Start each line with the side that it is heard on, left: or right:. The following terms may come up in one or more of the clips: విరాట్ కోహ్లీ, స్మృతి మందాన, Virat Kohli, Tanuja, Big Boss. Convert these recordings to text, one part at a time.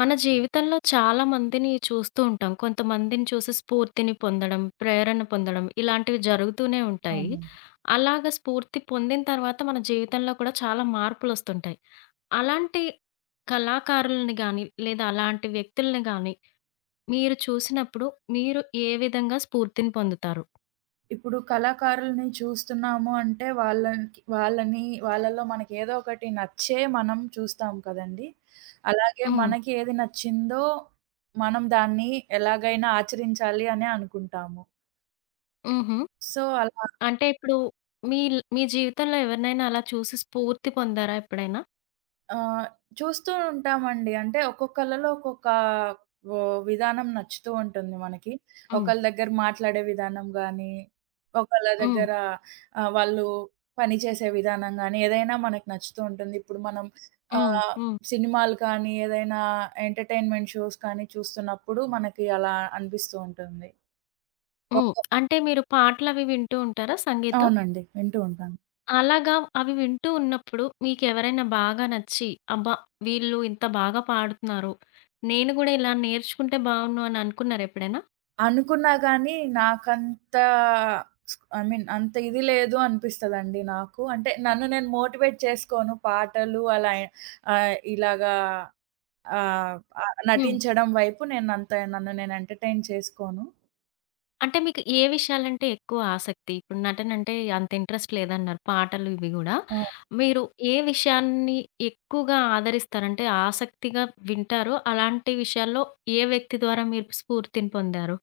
left: మన జీవితంలో చాలా మందిని చూస్తూ ఉంటాం. కొంతమందిని చూసి స్ఫూర్తిని పొందడం, ప్రేరణ పొందడం ఇలాంటివి జరుగుతూనే ఉంటాయి.
right: అవునండి.
left: అలాగ స్ఫూర్తి పొందిన తర్వాత మన జీవితంలో కూడా చాలా మార్పులొస్తుంటాయి. అలాంటి కళాకారులని గాని, లేదా అలాంటి వ్యక్తుల్ని గాని మీరు చూసినప్పుడు మీరు ఏ విధంగా స్ఫూర్తిని పొందుతారు?
right: ఇప్పుడు కళాకారులని చూస్తున్నాము అంటే వాళ్ళకి వాళ్ళని వాళ్ళలో మనకి ఏదో ఒకటి నచ్చే మనం చూస్తాం కదండీ! అలాగే
left: హ్మ్.
right: మనకి ఏది నచ్చిందో మనం దాన్ని ఎలాగైనా ఆచరించాలి అనే అనుకుంటాము.
left: హుహు.
right: సో, అలా
left: అంటే ఇప్పుడు మీ జీవితంలో ఎవరినైనా అలా చూసి స్ఫూర్తి పొందారా ఎప్పుడైనా?
right: ఆహ్, చూస్తూ ఉంటామండి. అంటే ఒక్కొక్కళ్ళలో ఒక్కొక్క వ విధానం నచ్చుతూ ఉంటుంది మనకి.
left: హ్మ్.
right: ఒకళ్ళ దగ్గర మాట్లాడే విధానం గానీ, ఒకళ్ళ
left: హ్మ్.
right: దగ్గర వాళ్ళు పనిచేసే విధానం గానీ, ఏదైనా మనకు నచ్చుతూ ఉంటుంది. ఇప్పుడు మనం
left: హ్మ్.
right: ఆహ్,
left: హ్మ్.
right: సినిమాలు కానీ, ఏదైనా ఎంటర్‌టైన్‌మెంట్ షోస్ కానీ చూస్తున్నప్పుడు మనకి అలా అనిపిస్తూ ఉంటుంది.
left: హ్మ్.
right: ఒక్క
left: అంటే మీరు పాటలవి వింటూ ఉంటారా సంగీతం?
right: అవునండి. వింటూ ఉంటాను.
left: అలాగా అవి వింటూ ఉన్నప్పుడు మీకెవరైనా బాగా నచ్చి, అబ్బా! వీళ్ళు ఇంత బాగా పాడుతున్నారు. నేను గూడా ఇలా నేర్చుకుంటే బావున్ను అని అనుకున్నారా ఎప్పుడైనా?
right: అనుకున్నా గానీ, నాకంత ఐ మీన్ అంత ఇది లేదు అనిపిస్తదండి నాకు. అంటే నన్ను నేను మోటివేట్ చేసుకోను పాటలు అలా ఇలాగా ఆహ్, ఆహ్,
left: హ్మ్.
right: నటించడం వైపు నేనంత నన్ను నేను ఎంటర్‌టైన్ చేసుకోను.
left: అంటే మీకు ఏ విషయాలంటే ఎక్కువ ఆసక్తి? ఇప్పుడు నటనంటే అంత ఇంట్రెస్ట్ లేదన్నారు. పాటలు ఇవి గూడా.
right: ఆ!
left: మీరు ఏ విషయాన్ని ఎక్కువగా ఆదరిస్తారు? అంటే ఆసక్తిగా వింటారో అలాంటి విషయాల్లో ఏ వ్యక్తి ద్వారా మీరు స్ఫూర్తిని పొందారు?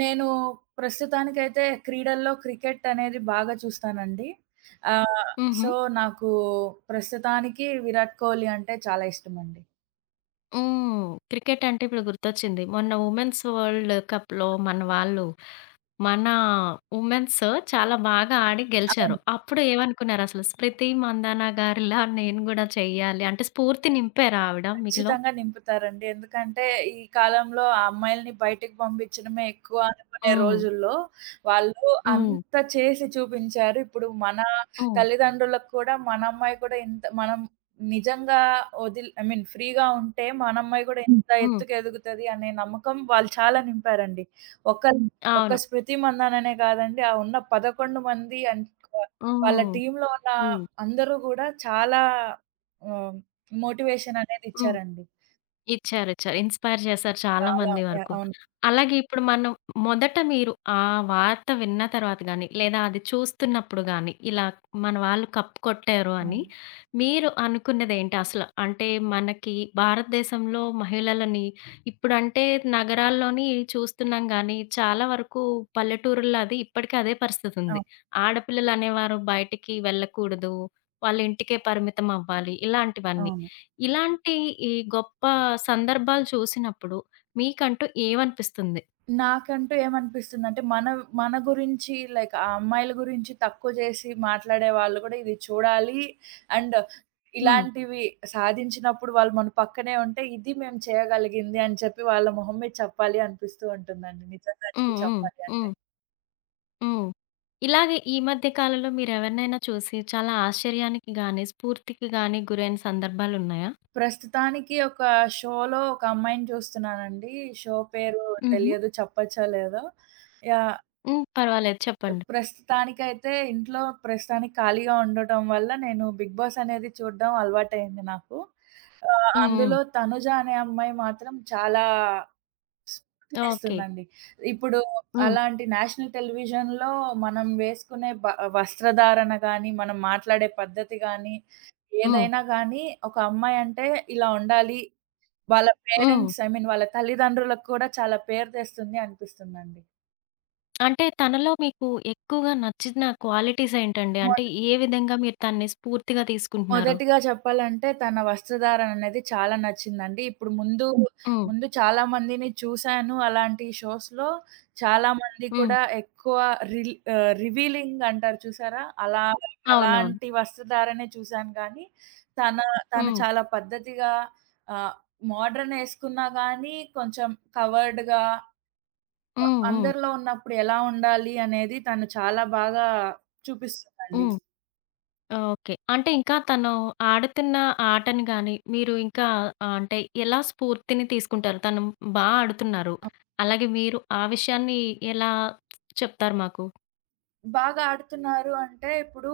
right: నేను ప్రస్తుతానికైతే క్రీడల్లో క్రికెట్ అనేది బాగా చూస్తానండి. ఆహ్,
left: హుహు.
right: సో, నాకు ప్రస్తుతానికి విరాట్ కోహ్లీ అంటే చాలా ఇష్టమండి.
left: హ్మ్. క్రికెట్ అంటే ఇప్పుడు గుర్తొచ్చింది. మొన్న ఉమెన్స్ వరల్డ్ కప్‌లో మన వాళ్ళు, మన ఉమెన్స్ చాలా బాగా ఆడి గెలిచారు.
right: అవును.
left: అప్పుడు ఏమనుకున్నారసలు? స్మృతి మందాన గారిలా నేను గూడా చెయ్యాలి అంటే స్ఫూర్తి నింపారా ఆవిడ మీలో?
right: ఖచ్చితంగా నింపుతారండి. ఎందుకంటే ఈ కాలంలో ఆ అమ్మాయిలని బయటికి పంపించడమే ఎక్కువ అనుకునే
left: హ్మ్.
right: రోజుల్లో, వాళ్ళు
left: హ్మ్.
right: అంత చేసి చూపించారు. ఇప్పుడు మన
left: హ్మ్.
right: తల్లిదండ్రులకు కూడా మన అమ్మాయి కూడా ఇంత మనం నిజంగా వదిలి ఐ మీన్ ఫ్రీగా ఉంటే మన అమ్మాయి కూడా ఇంత
left: హ్మ్.
right: ఎత్తుకు ఎదుగుతది అనే నమ్మకం వాళ్ళు చాలా నింపారండి. ఒక్కల్ హ్మ్. ఒక్క
left: అవును.
right: స్మృతి మందననే కాదండి. ఆ ఉన్న 11 మంది అండ్ వ వాళ్ళ
left: హ్మ్.
right: టీమ్‌లో ఉన్న
left: హ్మ్.
right: అందరూ గూడా చాలా ఆహ్ మోటివేషన్ అనేది
left: హ్మ్.
right: ఇచ్చారండి.
left: ఇచ్చారు. ఇచ్చారు. ఇన్‌స్పైర్ చేశారు చాలా
right: చాలా
left: మంది వరకు.
right: అవును.
left: అలాగే ఇప్పుడు మనం మొదట మీరు ఆ వార్త విన్న తర్వాత గాని, లేదా అది చూస్తున్నప్పుడు గాని, ఇలా మన వాళ్ళు కప్ కొట్టారు అని
right: అవును.
left: మీరు అనుకున్నదేంటి అసలు? అంటే మనకి భారతదేశంలో మహిళలని ఇప్పుడంటే నగరాల్లోని చూస్తున్నాం గానీ, చాలా వరకు పల్లెటూరుల్లో అది ఇప్పటికీ అదే పరిస్థితుంది.
right: అవును.
left: ఆడపిల్లలనేవారు బయటికి వెళ్ళకూడదు. వాళ్ళ ఇంటికే పరిమితం అవ్వాలి. ఇలాంటివన్నీ.
right: అవును.
left: ఇలాంటి ఈ గొప్ప సందర్భాలు చూసినప్పుడు మీకంటూ ఏమనిపిస్తుంది?
right: నాకంటూ ఏమనిపిస్తుందంటే మన మన గురించి లైక్ ఆ అమ్మాయిల గురించి తక్కువ చేసి మాట్లాడే వాళ్ళు కూడా ఇది చూడాలి. అండ్
left: హ్మ్.
right: ఇలాంటివి సాధించినప్పుడు వాళ్ళు మన పక్కనే ఉంటే ఇది మేము చేయగలిగింది అని చెప్పి వాళ్ళ మొహం మీద చెప్పాలి అనిపిస్తూ ఉంటుందండి. నిజంగానే
left: హ్మ్. హ్మ్.
right: చెప్పాలి అంటే.
left: హ్మ్. హ్మ్. ఇలాగే ఈ మధ్య కాలంలో మీరెవరినైనా చూసి చాలా ఆశ్చర్యానికి గాని, స్ఫూర్తికి గాని గురైన సందర్భాలున్నాయా?
right: ప్రస్తుతానికి ఒక షోలో ఒక అమ్మాయిని చూస్తున్నానండి. షో పేరు
left: హుహు.
right: తెలియదు చెప్పచ్చో లేదో. యాహ్!
left: హ్మ్. పర్వాలేదు చెప్పండి.
right: ప్రస్తుతానికైతే ఇంట్లో ప్రస్తుతానికి ఖాళీగా ఉండటం వల్ల నేను 'బిగ్ బాస్' అనేది చూడడం అలవాటయింది నాకు.
left: హ్మ్. హ్మ్.
right: అందులో 'తనుజ' అనే అమ్మాయి మాత్రం చాలా
left: ఓకే.
right: స్ఫూర్తినిస్తుందండి. ఇప్పుడు
left: హ్మ్.
right: అలాంటి నేషనల్ టెలివిజన్‌లో మనం వేసుకునే వస్త్రధారణ గాని, మనం మాట్లాడే పద్ధతి గాని,
left: హ్మ్.
right: ఏదైనా గాని ఒక అమ్మాయి అంటే ఇలా ఉండాలి. వాళ్ళ
left: హ్మ్.
right: పేరెంట్స్ ఐ మీన్ వాళ్ళ తల్లిదండ్రులకు కూడా చాలా పేరు తెస్తుంది అనిపిస్తుందండి.
left: అంటే తనలో మీకు ఎక్కువగా నచ్చిన క్వాలిటీస్ ఏంటండి? అంటే ఏ విధంగా మీరు తనని స్ఫూర్తిగా తీసుకుంటున్నారు?
right: మొదటిగా చెప్పాలంటే తన వస్త్రధారణ అనేది చాలా నచ్చిందండి. ఇప్పుడు ముందు, హ్మ్.
left: హ్మ్.
right: ముందు చాలా మందిని చూసాను అలాంటి షోస్‌లో. చాలామంది
left: హ్మ్.
right: కూడా ఎక్కువ రివీలింగ్ అంటారు చూసారా? అలా
left: అవునవును.
right: అలాంటి వస్త్రధారణే చూసాను కానీ, తన తను
left: హ్మ్.
right: చాలా పద్ధతిగా ఆహ్, మోడర్న్ ఏసుకున్నా గానీ, కొంచెం కవర్డ్‌గా
left: హ్మ్. హ్మ్.
right: అందరిలో ఉన్నప్పుడు ఎలా ఉండాలి అనేది తను చాలా బాగా చూపిస్తుందండి.
left: హ్మ్. ఓకే. అంటే ఇంకా తను ఆడుతున్న ఆటని గాని, మీరు ఇంకా అంటే ఎలా స్ఫూర్తిని తీసుకుంటారు? తను ఆడుతున్నారు. అలాగే మీరు ఆ విషయాన్ని ఎలా చెప్తారు మాకు?
right: బాగా ఆడుతున్నారు అంటే, ఇప్పుడు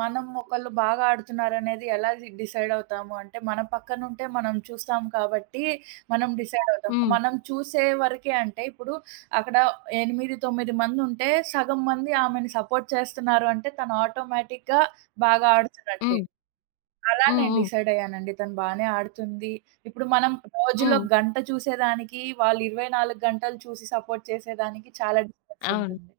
right: మనం ఒకళ్ళు బాగా ఆడుతున్నారనేది ఎలా డిసైడ్ అవుతాము అంటే, మన పక్కనుంటే మనం చూస్తాం కాబట్టి, మనం డిసైడ్ అవుతాం.
left: హ్మ్.
right: మనం చూసే వరకే అంటే, ఇప్పుడు అక్కడ 8, 9 మందుంటే, సగం మంది ఆమెని సపోర్ట్ చేస్తున్నారు అంటే, తను ఆటోమేటిక్‌గా బాగా ఆడుతున్నట్టే.
left: హ్మ్.
right: అలా
left: హ్మ్.
right: నేను
left: హ్మ్.
right: డిసైడ్ అయ్యానండి. తను బానే ఆడుతుంది. ఇప్పుడు మనం రోజులో
left: హ్మ్.
right: గంట చూసేదానికి, వాళ్ళు 24 గంటలు చూసి సపోర్ట్ చేసేదానికి చాలా డిఫరెన్స్
left: అవును.
right: ఉంటుంది.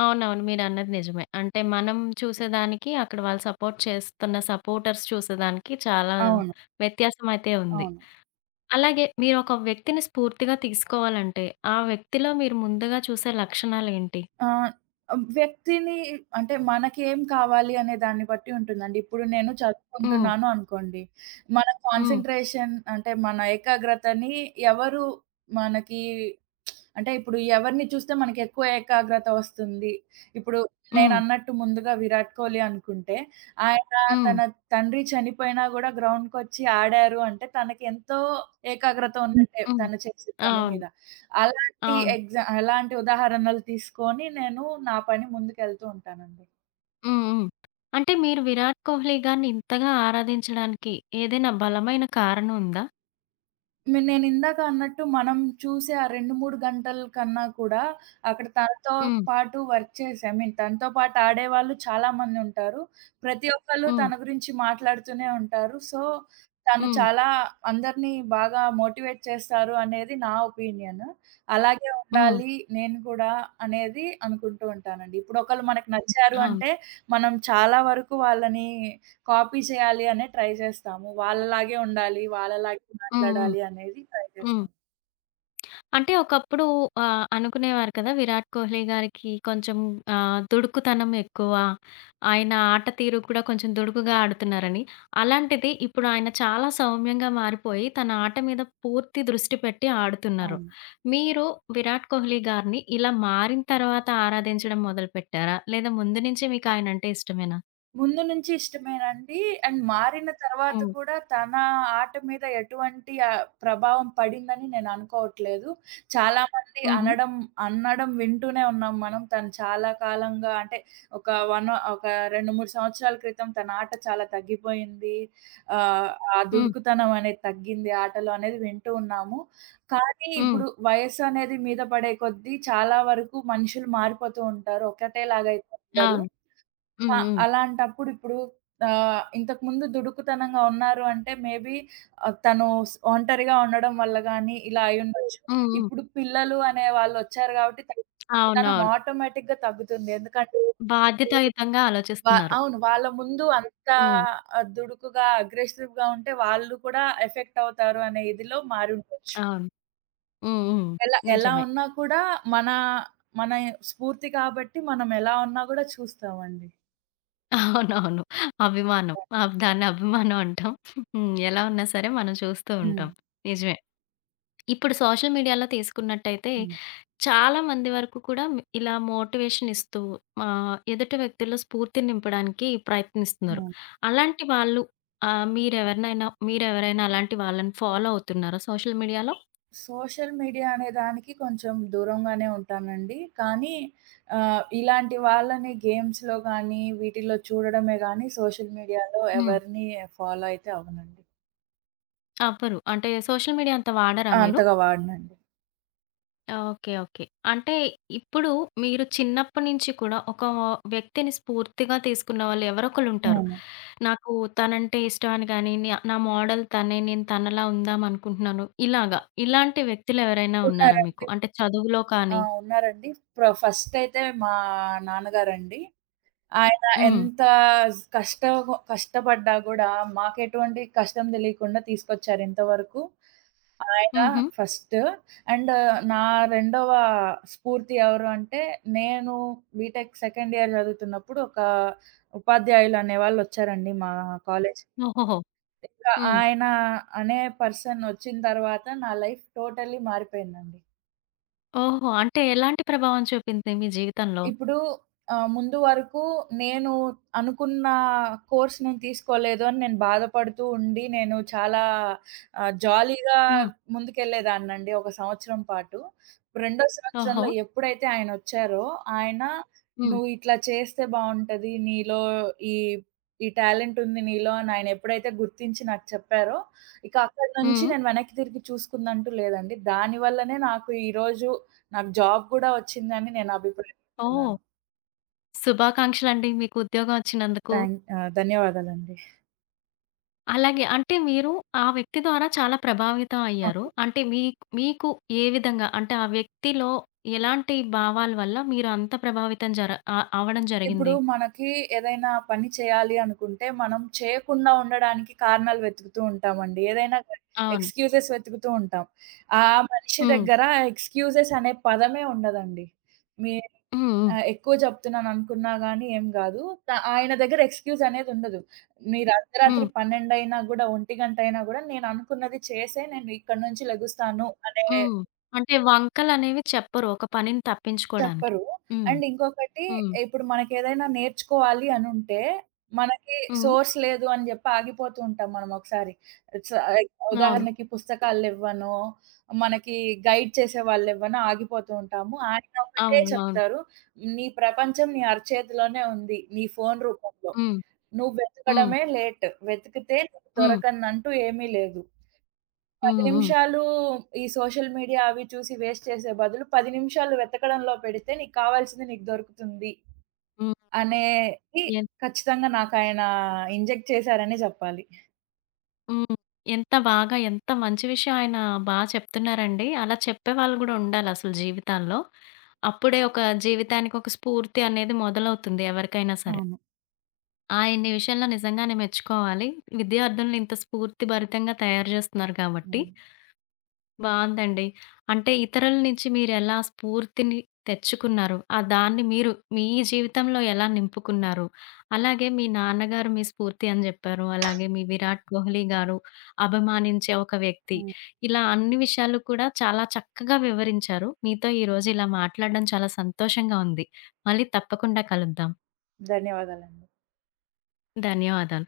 left: అవునవును. మీరన్నది నిజమే. అంటే మనం చూసేదానికి, అక్కడ వాళ్ళు సపోర్ట్ చేస్తున్న సపోర్టర్స్ చూసేదానికి చాలా
right: అవును.
left: వ్యత్యాసమైతే ఉంది.
right: అవును.
left: అలాగే మీరొక వ్యక్తిని స్ఫూర్తిగా తీసుకోవాలంటే, ఆ వ్యక్తిలో మీరు ముందుగా చూసే లక్షణాలేంటి?
right: ఆ! వ్యక్తిని అంటే మనకేం కావాలి అనే దాన్ని బట్టి ఉంటుందండి. ఇప్పుడు నేను
left: హ్మ్.
right: చదువుకుంటున్నాను అనుకోండి. మన
left: హ్మ్.
right: కాన్సంట్రేషన్ అంటే మన ఏకాగ్రతని ఎవరు మనకి అంటే ఇప్పుడు ఎవరిని చూస్తే మనకి ఎక్కువ ఏకాగ్రత వస్తుంది. ఇప్పుడు
left: హ్మ్.
right: నేనన్నట్టు ముందుగా విరాట్ కోహ్లీ అనుకుంటే, ఆయన
left: హ్మ్.
right: తన తండ్రి చనిపోయినా గూడా గ్రౌండ్‌కొచ్చి ఆడారు అంటే తనకెంతో ఏకాగ్రత ఉన్నట్టే
left: హ్మ్.
right: తను చేసే పని
left: అవును.
right: మీద.
left: అవును.
right: అలాంటి ఉదాహరణలు తీసుకొని నేను నా పని ముందుకెళ్తూ ఉంటానండి.
left: హ్మ్. హ్మ్. అంటే మీరు 'విరాట్ కోహ్లీ' గారిని ఇంతగా ఆరాధించడానికి ఏదైనా బలమైన కారణం ఉందా?
right: నేనిందాక అన్నట్టు మనం చూసే ఆ 2, 3 గంటల కన్నా కూడా అక్కడ తనతో
left: హ్మ్.
right: పాటు వర్క్ చేసే ఐ మీన్ తనతో పాటు ఆడేవాళ్ళు చాలామందుంటారు. ప్రతి ఒక్కళ్ళు
left: హ్మ్.
right: తన గురించి మాట్లాడుతూనే ఉంటారు. సో, తను
left: హ్మ్.
right: చాలా అందరినీ బాగా మోటివేట్ చేస్తారు అనేది నా ఒపీనియన్. అలాగే
left: హ్మ్.
right: ఉండాలి నేను కూడా అనేది అనుకుంటూ ఉంటానండి. ఇప్పుడు ఒకళ్ళు మనకు నచ్చారు
left: అవును.
right: అంటే, మనం చాలా వరకు వాళ్ళని కాపీ చేయాలి అనే ట్రై చేస్తాము. వాళ్ళలాగే ఉండాలి, వాళ్ళలాగే
left: హ్మ్. హ్మ్.
right: మాట్లాడాలి అనేది ట్రై
left: హ్మ్.
right: చేస్తాం.
left: అంటే ఒకప్పుడు అనుకునేవారు కదా! 'విరాట్ కోహ్లీ' గారికి కొంచెం దుడుకుతనం ఎక్కువ. ఆయన ఆట తీరు కూడా కొంచెం దుడుకుగా ఆడుతున్నారని. అలాంటిది ఇప్పుడు ఆయన చాలా సౌమ్యంగా మారిపోయి తన ఆట మీద పూర్తి దృష్టి పెట్టి ఆడుతున్నారు.
right: అవును.
left: మీరు 'విరాట్ కోహ్లీ' గారిని ఇలా మారిన తర్వాత ఆరాధించడం మొదలుపెట్టారా? లేదా ముందు నుంచి మీకు ఆయనంటే ఇష్టమేనా?
right: ముందు నుంచి ఇష్టమేనండి. అండ్ మారిన తర్వాత
left: హ్మ్.
right: కూడా తన ఆట మీద ఎటువంటి ప్రభావం పడిందని నేను అనుకోవట్లేదు. చాలామంది
left: హుహు.
right: అనడం అనడం వింటూనే ఉన్నాం మనం. తను చాలా కాలంగా అంటే ఒక 2, 3 సంవత్సరాల క్రితం తన ఆట చాలా తగ్గిపోయింది. ఆహ్, ఆ
left: హ్మ్.
right: దుడుకుతనం అనేది తగ్గింది ఆటలో అనేది వింటూ ఉన్నాము. కానీ
left: హ్మ్.
right: ఇప్పుడు వయస్సు అనేది మీద పడే కొద్దీ చాలా వరకు మనుషులు మారిపోతూ ఉంటారు. ఒకటేలాగా అయితే ఉండరు.
left: అవును. హ్మ్.
right: ఆ!
left: హ్మ్.
right: అలాంటప్పుడు ఇప్పుడు ఇంతకుముందు దుడుకుతనంగా ఉన్నారు అంటే మేబీ తను ఒంటరిగా ఉండడం వల్ల గానీ, ఇలా అయ్యుండొచ్చు.
left: హ్మ్. హ్మ్.
right: ఇప్పుడు పిల్లలు అనే వాళ్ళొచ్చారు గాబట్టి తన దుడుకుతనం
left: అవునవును.
right: ఆటోమేటిక్‌గా తగ్గుతుంది. ఎందుకంటే
left: బాధ్యతాయుతంగా ఆలోచిస్తున్నారు.
right: అవును. వాళ్ళ ముందు అంత
left: హ్మ్.
right: దుడుకుగా, అగ్రెసివ్‌గా ఉంటే వాళ్ళు కూడా ఎఫెక్ట్ అవుతారు అనే ఇదిలో మారుండొచ్చు.
left: అవును. హ్మ్. హ్మ్.
right: ఎలా ఎలా
left: నిజమే.
right: ఉన్నా కూడా మన మన స్ఫూర్తి కాబట్టి మనం ఎలా ఉన్నా గూడా చూస్తామండి.
left: అవునవును. అభిమానం.
right: యాహ్!
left: దాన్ని అభిమానం అంటాం. హ్మ్. ఎలా ఉన్నా సరే మనం చూస్తూ
right: హ్మ్.
left: ఉంటాం. నిజమే. ఇప్పుడు సోషల్ మీడియాలో తీసుకున్నట్టయితే
right: హ్మ్.
left: చాలా మంది వరకు కూడా ఇలా మోటివేషన్ ఇస్తూ ఎదుటి వ్యక్తుల్లో స్ఫూర్తిని నింపడానికి ప్రయత్నిస్తున్నారు.
right: హ్మ్.
left: అలాంటి వాళ్ళు మీరెవరైనా అలాంటి వాళ్ళని ఫాలో అవుతున్నారా సోషల్ మీడియాలో?
right: సోషల్ మీడియా అనే దానికి కొంచెం దూరంగానే ఉంటానండి. కానీ ఇలాంటి వాళ్ళని గేమ్స్‌లో గానీ, వీటిల్లో చూడడమే గానీ సోషల్ మీడియాలో
left: హ్మ్.
right: ఎవరిని ఫాలో అయితే అవ్వనండి.
left: అవ్వరు. అంటే సోషల్ మీడియా అంత వాడరా
right: ఆ!
left: మీరు?
right: అంతగా వాడనండి.
left: ఓకే. ఓకే. అంటే ఇప్పుడు మీరు చిన్నప్పటి నుంచి కూడా ఒక వ్యక్తిని స్ఫూర్తిగా తీసుకున్న వాళ్ళు ఎవరో ఒకళ్ళుంటారు.
right: అవును.
left: నాకు తనంటే ఇష్టం అని గాని, నా మోడల్ తనే, నేను తనలా ఉందాం అనుకుంటున్నాను. ఇలాగా. ఇలాంటి వ్యక్తులు ఎవరైనా ఉన్నారా మీకు?
right: ఉన్నారండి.
left: అంటే చదువులో
right: ఆ!
left: కానీ
right: ఉన్నారండి. ఫస్టయితే మా నాన్నగారండి. ఆయన
left: హ్మ్.
right: ఎంత కష్టం కష్టపడ్డా గూడా, మాకెటువంటి కష్టం దెలియకుండా తీసుకొచ్చారు ఇంతవరకు. ఆయన
left: హుహు.
right: ఫస్ట్ అండ్ నా రెండవ స్ఫూర్తి ఎవరు అంటే, నేను బీటెక్ సెకండ్ ఇయర్ చదువుతున్నప్పుడు ఒక ఉపాధ్యాయులు అనేవాళ్ళొచ్చారండి మా కాలేజ్‌కి.
left: ఓహోహో!
right: ఇంకా
left: హ్మ్.
right: ఆయన అనే పర్సన్ ఒచ్చిన తర్వాత నా లైఫ్ టోటల్లీ మారిపోయిందండి.
left: ఓహో! అంటే ఎలాంటి ప్రభావం చూపింది మీ జీవితంలో?
right: ఇప్పుడు ముందు వరకు నేను అనుకున్న కోర్స్ నేను తీసుకోలేదు అని నేను బాధపడుతూ ఉండి, నేను చాలా జాలీగా
left: హ్మ్.
right: ముందుకెళ్ళేదాన్నండి ఒక సంవత్సరం పాటు. రెండో
left: ఓహో!
right: సంవత్సరంలో ఎప్పుడైతే ఆయనొచ్చారో, ఆయన
left: హ్మ్.
right: "నువ్వు ఇట్లా చేస్తే బావుంటది. నీలో ఈ ఈ టాలెంట్ ఉంది నీలో" అని ఆయన ఎప్పుడైతే గుర్తించి నాకు చెప్పారో, ఇక అక్కడి నుంచి
left: హ్మ్.
right: నేను వెనక్కి తిరిగి చూసుకుందంటూ లేదండి. దానివల్లనే నాకు జాబ్ గూడా వచ్చిందని నేను అభిప్రాయం
left: ఓహ్!
right: విన్నాను.
left: శుభాకాంక్షలండి మీకు ఉద్యోగం వచ్చినందుకు.
right: ధన్యవాదాలండి.
left: అలాగే. అంటే మీరు ఆ వ్యక్తి ద్వారా చాలా ప్రభావితం అయ్యారు.
right: అవును.
left: అంటే మీకు ఏ విధంగా? అంటే ఆ వ్యక్తిలో ఎలాంటి భావాల వల్ల మీరు అంత ప్రభావితం జర ఆ అవ్వడం
right: ఇప్పుడు
left: జరిగింది?
right: మనకి ఏదైనా పని చేయాలి అనుకుంటే, మనం చేయకుండా ఉండడానికి కారణాలు వెతుకుతూ ఉంటామండి. ఏదైనా గాని
left: అవును.
right: ఎక్స్‌క్యూజెస్ వెతుకుతూ ఉంటాం. ఆ మనిషి
left: హ్మ్.
right: దగ్గర ఎక్స్‌క్యూజెస్ అనే పదమే ఉండదండి. మీ
left: హ్మ్. హ్మ్.
right: ఎక్కువ చెప్తున్నాను అనుకున్నా గాని ఏం గాదు. త ఆయన దగ్గర ఎక్స్‌క్యూజ్ అనేది ఉండదు. మీరు అర్ధరాత్రి
left: హ్మ్.
right: 12 అయినా గూడా, 1 గంట అయినా గూడా, నేను అనుకున్నది చేసే నేను ఇక్కడి నుంచి లెగుస్తాను అనే
left: హ్మ్. అంటే వంకలనేవి చెప్పరు ఒక పనిని తప్పించుకోడానికి.
right: చెప్పరు.
left: హ్మ్.
right: అండ్ ఇంకొకటి
left: హ్మ్.
right: ఇప్పుడు మనకేదైనా నేర్చుకోవాలి అనుంటే, మనకి
left: హ్మ్.
right: సోర్స్ లేదు అని జెప్పి ఆగిపోతూ ఉంటాం మనం ఒకసారి. స
left: అవును.
right: ఉదాహరణకి పుస్తకాలెవ్వనో, మనకి గైడ్ చేసేవాళ్ళెవ్వనో ఆగిపోతూ ఉంటాము. ఆయన ఒకటే
left: అవును. అవును.
right: చెప్తారు, "నీ ప్రపంచం నీ అరచేతిలోనే ఉంది. నీ ఫోను రూపంలో.
left: హ్మ్.
right: నువ్వు
left: హ్మ్.
right: వెతకడమే లేట్. వెతికితే నీకు
left: హ్మ్.
right: దొరకనంటూ ఏమీ లేదు." 10
left: హ్మ్. హ్మ్.
right: నిమిషాలు ఈ సోషల్ మీడియా అవి చూసి వేస్ట్ చేసే బదులు 10 నిమిషాలు వెతకడంలో పెడితే నీకు కావాల్సింది నీకు దొరుకుతుంది అనేది
left: హ్మ్.
right: ఖచ్చితంగా నాకాయన ఇంజెక్ట్ చేశారనే చెప్పాలి.
left: హ్మ్. ఎంత బాగా, ఎంత మంచి విషయం ఆయన చెప్తున్నారండి. అలా చెప్పేవాళ్ళు గూడా ఉండాలసలు జీవితాల్లో. అప్పుడే ఒక జీవితానికి ఒక స్ఫూర్తి అనేది మొదలవుతుంది ఎవరికైనా సరే.
right: అవును.
left: ఆయన్ని విషయంలో నిజంగానే మెచ్చుకోవాలి. విద్యార్థుల్ని ఇంత స్ఫూర్తిభరితంగా తయారు జేస్తున్నారు గాబట్టి.
right: అవును.
left: బావుందండి. అంటే ఇతరుల నుంచి మీరెలా స్ఫూర్తిని తెచ్చుకున్నారు? ఆ దాన్ని మీరు మీ జీవితంలో ఎలా నింపుకున్నారు? అలాగే మీ నాన్నగారు మీ స్ఫూర్తి అని జెప్పారు. అలాగే మీ 'విరాట్ కోహ్లీ' గారు అభిమానించే ఒక వ్యక్తి.
right: హ్మ్.
left: ఇలా అన్ని విషయాలు కూడా చాలా చక్కగా వివరించారు. మీతో ఈరోజు ఇలా మాట్లాడడం చాలా సంతోషంగా ఉంది. మళ్ళీ తప్పకుండా కలుద్దాం.
right: ధన్యవాదాలండి.
left: ధన్యవాదాలు.